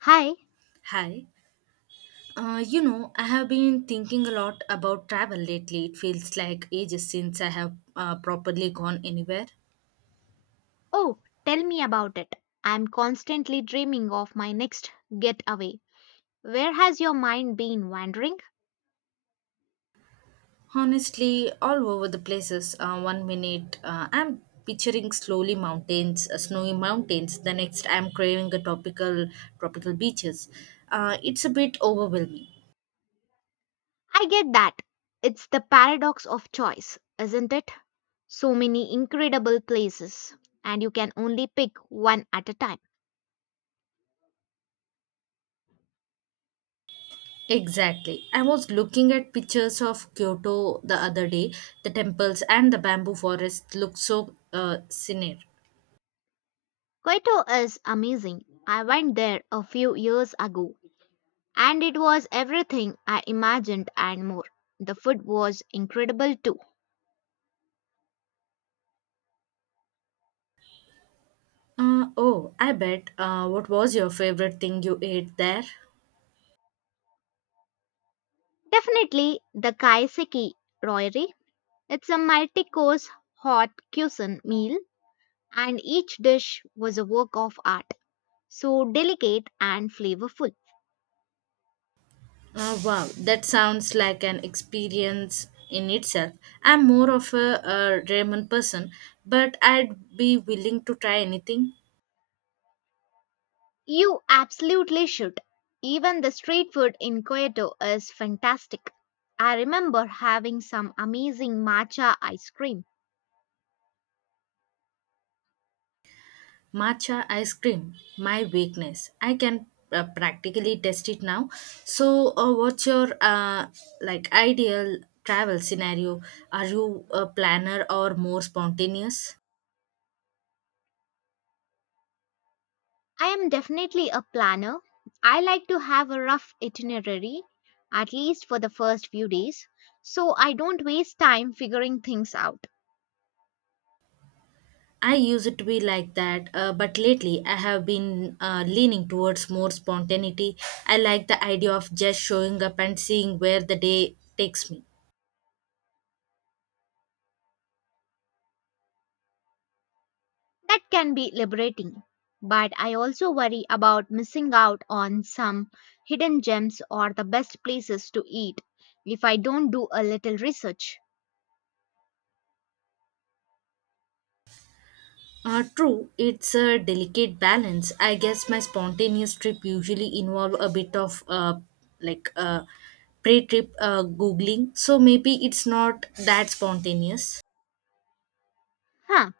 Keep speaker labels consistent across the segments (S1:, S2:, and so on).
S1: Hi.
S2: Hi. I have been thinking a lot about travel lately. It feels like ages since I have properly gone anywhere.
S1: Oh, tell me about it. I'm constantly dreaming of my next getaway. Where has your mind been wandering?
S2: Honestly, all over the places. One minute, I'm picturing slowly mountains, snowy mountains. The next, I'm craving a tropical beaches. It's a bit overwhelming.
S1: I get that. It's the paradox of choice, isn't it? So many incredible places, and you can only pick one at a time.
S2: Exactly. I was looking at pictures of Kyoto the other day. The temples and the bamboo forest look so scenic.
S1: Kyoto is amazing. I went there a few years ago, and it was everything I imagined and more. The food was incredible too.
S2: Oh, I bet. What was your favorite thing you ate there?
S1: Definitely the kaiseki royale. It's a multi course hot cuisine meal, and each dish was a work of art, so delicate and flavorful.
S2: Wow, that sounds like an experience in itself. I'm more of a, ramen person, but I'd be willing to try anything.
S1: You absolutely should. Even the street food in Kyoto is fantastic. I remember having some amazing matcha ice cream.
S2: Matcha ice cream, my weakness. I can practically test it now. So, what's your ideal travel scenario? Are you a planner or more spontaneous?
S1: I am definitely a planner. I like to have a rough itinerary, at least for the first few days, so I don't waste time figuring things out.
S2: I used to be like that, but lately I have been leaning towards more spontaneity. I like the idea of just showing up and seeing where the day takes me.
S1: That can be liberating, but I also worry about missing out on some hidden gems or the best places to eat if I don't do a little research.
S2: True, it's a delicate balance. I guess my spontaneous trip usually involve a bit of like uh, pre-trip googling, so maybe it's not that spontaneous.
S1: Huh,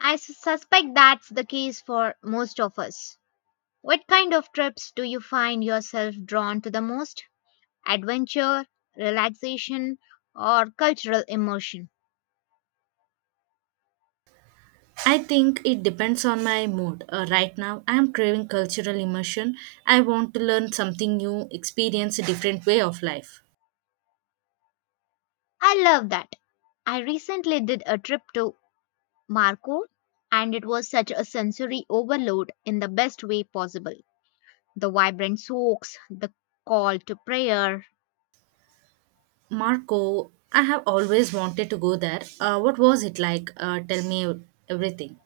S1: suspect that's the case for most of us. What kind of trips do you find yourself drawn to the most? Adventure, relaxation, or cultural immersion?
S2: I think it depends on my mood. Right now, I am craving cultural immersion. I want to learn something new, experience a different way of life.
S1: I love that. I recently did a trip to Marco, and it was such a sensory overload in the best way possible. The vibrant soaks, the call to prayer.
S2: Marco, I have always wanted to go there. What was it like? Tell me everything.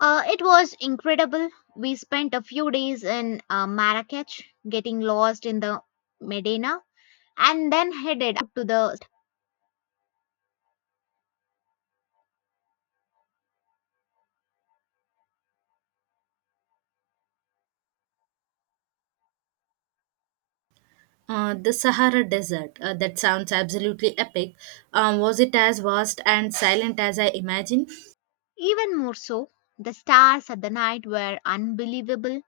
S1: It was incredible. We spent a few days in Marrakech, getting lost in the Medina, and then headed up to the
S2: The Sahara Desert. That sounds absolutely epic. Was it as vast and silent as I imagined?
S1: Even more so, the stars at the night were unbelievable.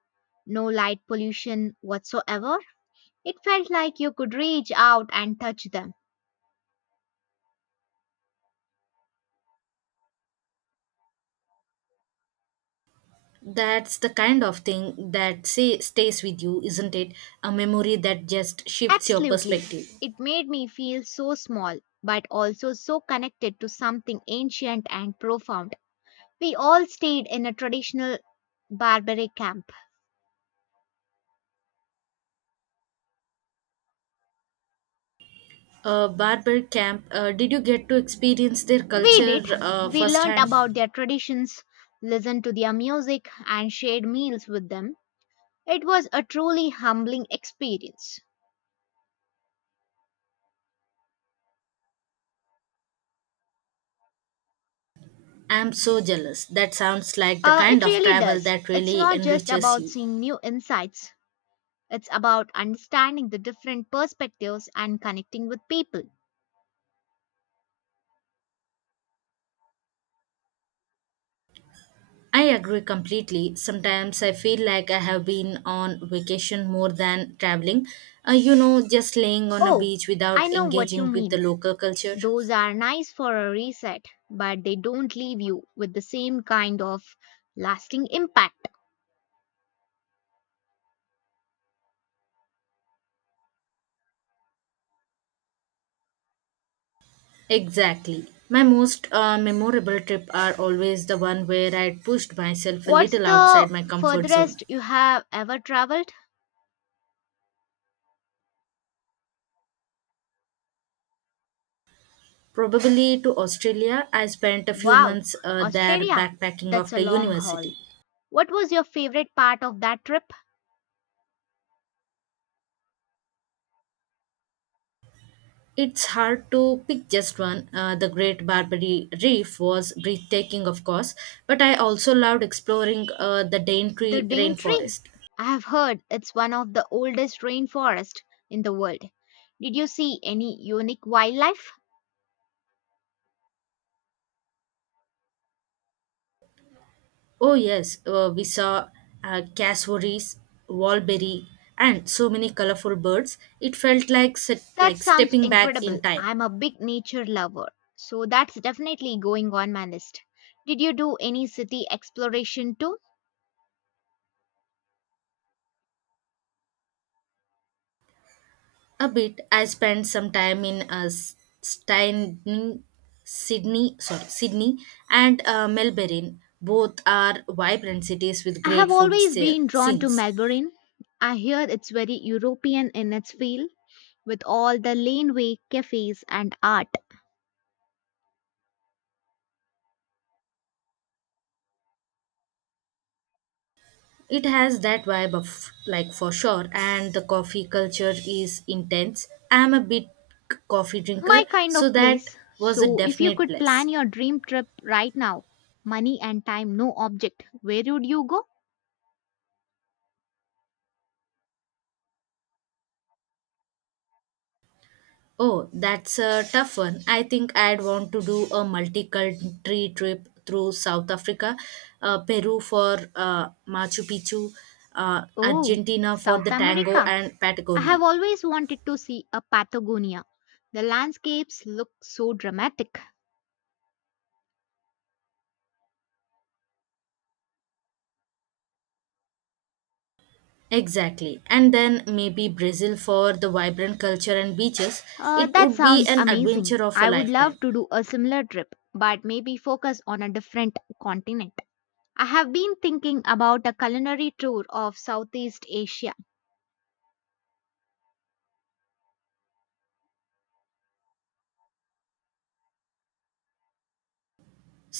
S1: No light pollution whatsoever. It felt like you could reach out and touch them.
S2: That's the kind of thing that say, stays with you, isn't it? A memory that just shifts your
S1: Absolutely.
S2: perspective.
S1: It made me feel so small, but also so connected to something ancient and profound. We all stayed in a traditional barbaric camp.
S2: Barber camp, did you get to experience their
S1: We
S2: culture
S1: did. We learnt
S2: firsthand?
S1: about their traditions, listened to their music, and shared meals with them. It was a truly humbling experience.
S2: I'm so jealous. That sounds like the
S1: Uh,
S2: kind
S1: it
S2: of
S1: really
S2: travel
S1: does.
S2: that
S1: It's
S2: really
S1: not just
S2: enriches
S1: about
S2: you.
S1: seeing new insights, it's about understanding the different perspectives and connecting with people.
S2: I agree completely. Sometimes I feel like I have been on vacation more than traveling. Just laying on a
S1: Oh,
S2: beach
S1: I
S2: without
S1: know what you
S2: engaging with the
S1: mean.
S2: local culture.
S1: Those are nice for a reset, but they don't leave you with the same kind of lasting impact.
S2: Exactly. My most memorable trip are always the one where I pushed myself a
S1: What's
S2: little outside
S1: the
S2: my comfort zone.
S1: furthest you have ever traveled?
S2: Probably to Australia. I spent a few
S1: Wow,
S2: months there
S1: Australia.
S2: backpacking
S1: That's a
S2: after
S1: long
S2: university.
S1: haul. What was your favorite part of that trip?
S2: It's hard to pick just one. The Great Barbary Reef was breathtaking, of course, but I also loved exploring the
S1: The
S2: Daintree
S1: Dane Tree.
S2: rainforest.
S1: I have heard it's one of the oldest rainforests in the world. Did you see any unique wildlife?
S2: Oh, yes, we saw cassowaries, wallberry, and so many colorful birds. It felt like,
S1: That
S2: like
S1: sounds
S2: stepping back in
S1: incredible.
S2: time.
S1: I'm a big nature lover, so that's definitely going on my list. Did you do any city exploration too?
S2: A bit. I spent some time in Stein, Sydney and Melbourne. Both are vibrant cities with
S1: I have
S2: great food
S1: always been drawn to
S2: scenes.
S1: Melbourne. I hear it's very European in its feel, with all the laneway cafes and art.
S2: It has that vibe of like for sure, and the coffee culture is intense. I am a bit coffee drinker,
S1: My kind
S2: so
S1: of
S2: that
S1: place.
S2: was a
S1: So, if you
S2: definite
S1: could plan
S2: plus.
S1: your dream trip right now, money and time no object, where would you go?
S2: Oh, that's a tough one. I think I'd want to do a multi-country trip through South Africa, Peru for Machu Picchu,
S1: Oh,
S2: Argentina for
S1: South
S2: the tango,
S1: America.
S2: and
S1: I
S2: Patagonia.
S1: have always wanted to see a Patagonia. The landscapes look so dramatic.
S2: Exactly. And then maybe Brazil for the vibrant culture and beaches.
S1: Uh,
S2: It
S1: that
S2: would be
S1: sounds
S2: an
S1: amazing.
S2: adventure of a
S1: I would love
S2: lifetime.
S1: to do a similar trip, but maybe focus on a different continent. I have been thinking about a culinary tour of Southeast Asia.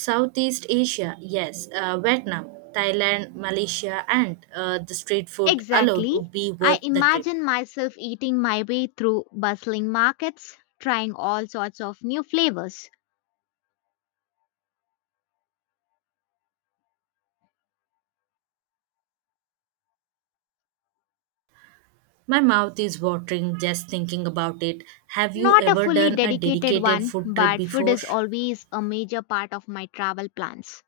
S2: Southeast Asia, yes, Vietnam, Thailand, Malaysia, and the street food alone
S1: Exactly.
S2: would be
S1: I
S2: worth the trip.
S1: imagine myself eating my way through bustling markets, trying all sorts of new flavors.
S2: My mouth is watering just thinking about it. Have you
S1: Not a
S2: ever
S1: fully
S2: done a
S1: dedicated
S2: dedicated
S1: one,
S2: food trip
S1: but food
S2: before?
S1: is always a major part of my travel plans.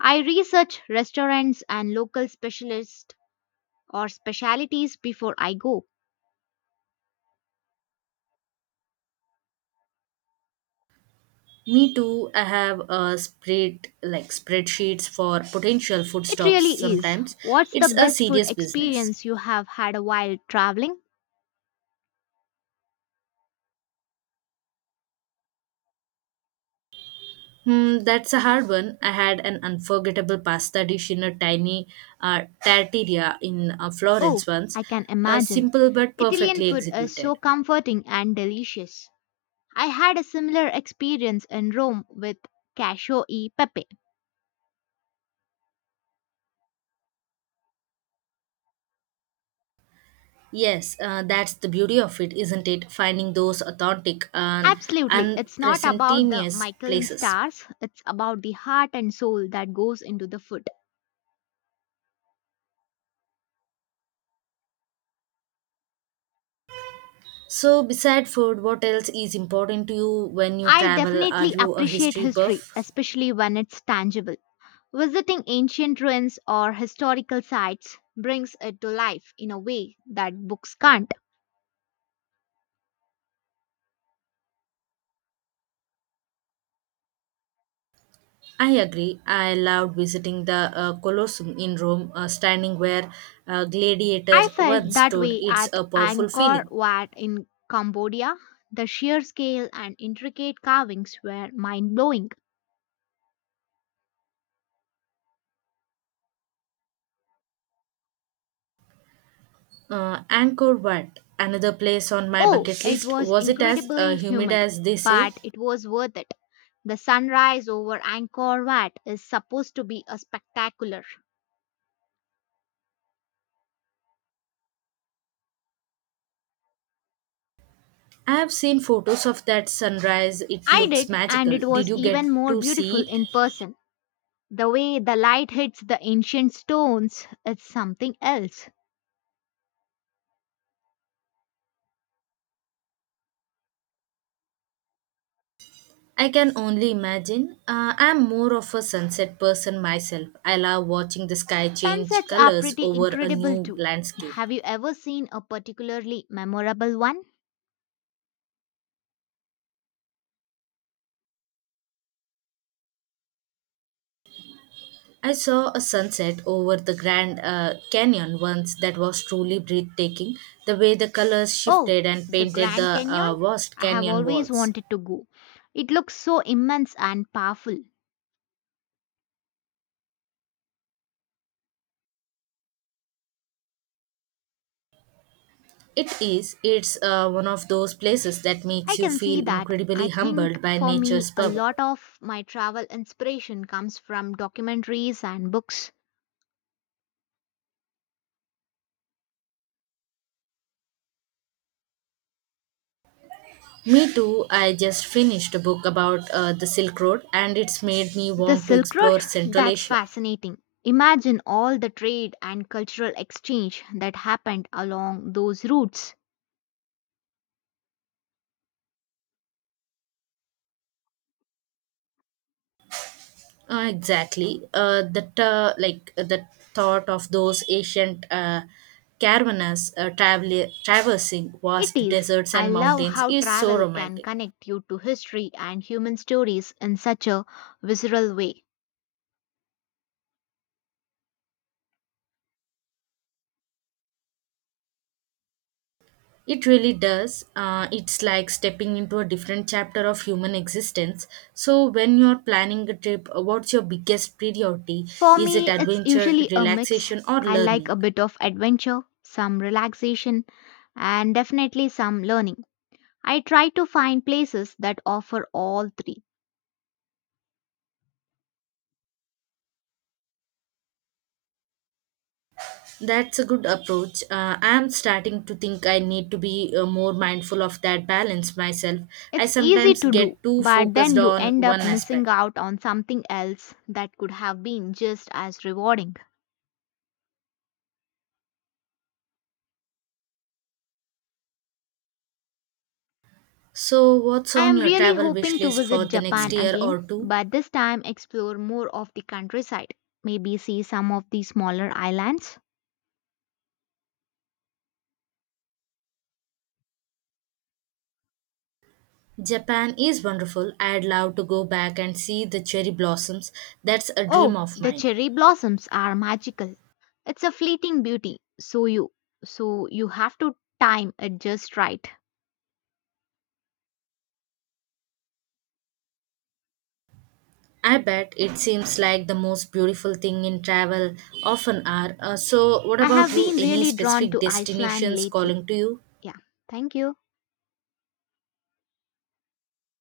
S1: I research restaurants and local specialists or specialities before I go.
S2: Me too. I have a spread like spreadsheets for potential food
S1: It
S2: stops
S1: really is.
S2: sometimes.
S1: What's the
S2: It's a
S1: best food
S2: serious business.
S1: experience you have had while traveling?
S2: Hmm, that's a hard one. I had an unforgettable pasta dish in a tiny tartaria in Florence
S1: Oh,
S2: once.
S1: I can imagine.
S2: Simple but
S1: Italian
S2: perfectly
S1: food is
S2: executed.
S1: so comforting and delicious. I had a similar experience in Rome with cacio e pepe.
S2: Yes, that's the beauty of it, isn't it? Finding those authentic and
S1: Absolutely, it's not about the
S2: unpresentaneous
S1: Michelin
S2: places.
S1: stars, it's about the heart and soul that goes into the food.
S2: So, beside food, what else is important to you when you
S1: I
S2: travel? Are
S1: definitely
S2: you a
S1: appreciate
S2: history
S1: history,
S2: buff?
S1: especially when it's tangible. Visiting ancient ruins or historical sites brings it to life in a way that books can't.
S2: I agree. I loved visiting the Colosseum in Rome, standing where gladiators
S1: I felt
S2: once
S1: that
S2: stood.
S1: way
S2: It's
S1: at
S2: a powerful
S1: Angkor
S2: feeling.
S1: Wat in Cambodia. The sheer scale and intricate carvings were mind blowing.
S2: Angkor Wat, another place on my
S1: Oh,
S2: bucket
S1: it
S2: list.
S1: was
S2: Was it as
S1: incredibly
S2: humid
S1: humid,
S2: as they say?
S1: but it was worth it. The sunrise over Angkor Wat is supposed to be a spectacular.
S2: I have seen photos of that sunrise. It
S1: I
S2: looks
S1: did, and
S2: magical.
S1: it
S2: Did
S1: was
S2: you get
S1: even more
S2: to
S1: beautiful
S2: see it?
S1: in person. The way the light hits the ancient stones, it's something else.
S2: I can only imagine. I'm more of a sunset person myself. I love watching the sky change
S1: Sunsets are
S2: colors
S1: pretty
S2: over a
S1: incredible
S2: new
S1: too.
S2: landscape.
S1: Have you ever seen a particularly memorable one?
S2: I saw a sunset over the Grand Canyon once that was truly breathtaking, the way the colors
S1: Oh,
S2: shifted and
S1: the
S2: painted
S1: Grand
S2: the
S1: Canyon?
S2: vast
S1: I have
S2: canyon
S1: always
S2: walls.
S1: wanted to go. It looks so immense and powerful.
S2: It is, it's one of those places that makes
S1: I
S2: you
S1: can see
S2: feel
S1: that.
S2: incredibly
S1: I think
S2: humbled by
S1: for me,
S2: nature's
S1: a
S2: power.
S1: lot of my travel inspiration comes from documentaries and books.
S2: Me too. I just finished a book about the Silk Road and it's made me
S1: The
S2: want to
S1: Silk Road?
S2: explore Central
S1: That's
S2: Asia.
S1: fascinating. Imagine all the trade and cultural exchange that happened along those routes.
S2: Exactly. The thought of those ancient caravans traversing
S1: It
S2: vast
S1: is.
S2: deserts
S1: I
S2: and
S1: love
S2: mountains
S1: how
S2: is so
S1: travel can
S2: romantic.
S1: connect you to history and human stories in such a visceral way.
S2: It really does. It's like stepping into a different chapter of human existence. So, when you're planning a trip, what's your biggest priority?
S1: For
S2: Is it
S1: me, it's
S2: adventure,
S1: usually a mix.
S2: relaxation, or
S1: I like a
S2: learning?
S1: bit of adventure, some relaxation, and definitely some learning. I try to find places that offer all three.
S2: That's a good approach. I'm starting to think I need to be more mindful of that balance myself. I
S1: It's easy
S2: sometimes
S1: to do,
S2: get too
S1: but then
S2: focused
S1: you
S2: on
S1: end
S2: one
S1: up missing
S2: aspect.
S1: out on something else that could have been just as rewarding.
S2: So, what's
S1: I
S2: on
S1: am
S2: your
S1: really
S2: travel wish
S1: hoping to
S2: list for
S1: visit
S2: the next
S1: Japan
S2: year
S1: again,
S2: or two?
S1: but this time explore more of the countryside. Maybe see some of the smaller islands.
S2: Japan is wonderful. I'd love to go back and see the cherry blossoms. That's a dream
S1: Oh,
S2: of
S1: the
S2: mine.
S1: cherry blossoms are magical. It's a fleeting beauty, so you have to time it just right.
S2: I bet it seems like the most beautiful thing in travel often are. So, what
S1: I
S2: about
S1: have
S2: you?
S1: been
S2: Any
S1: really drawn
S2: specific
S1: to Iceland
S2: destinations calling
S1: lately.
S2: to you?
S1: Yeah, thank you.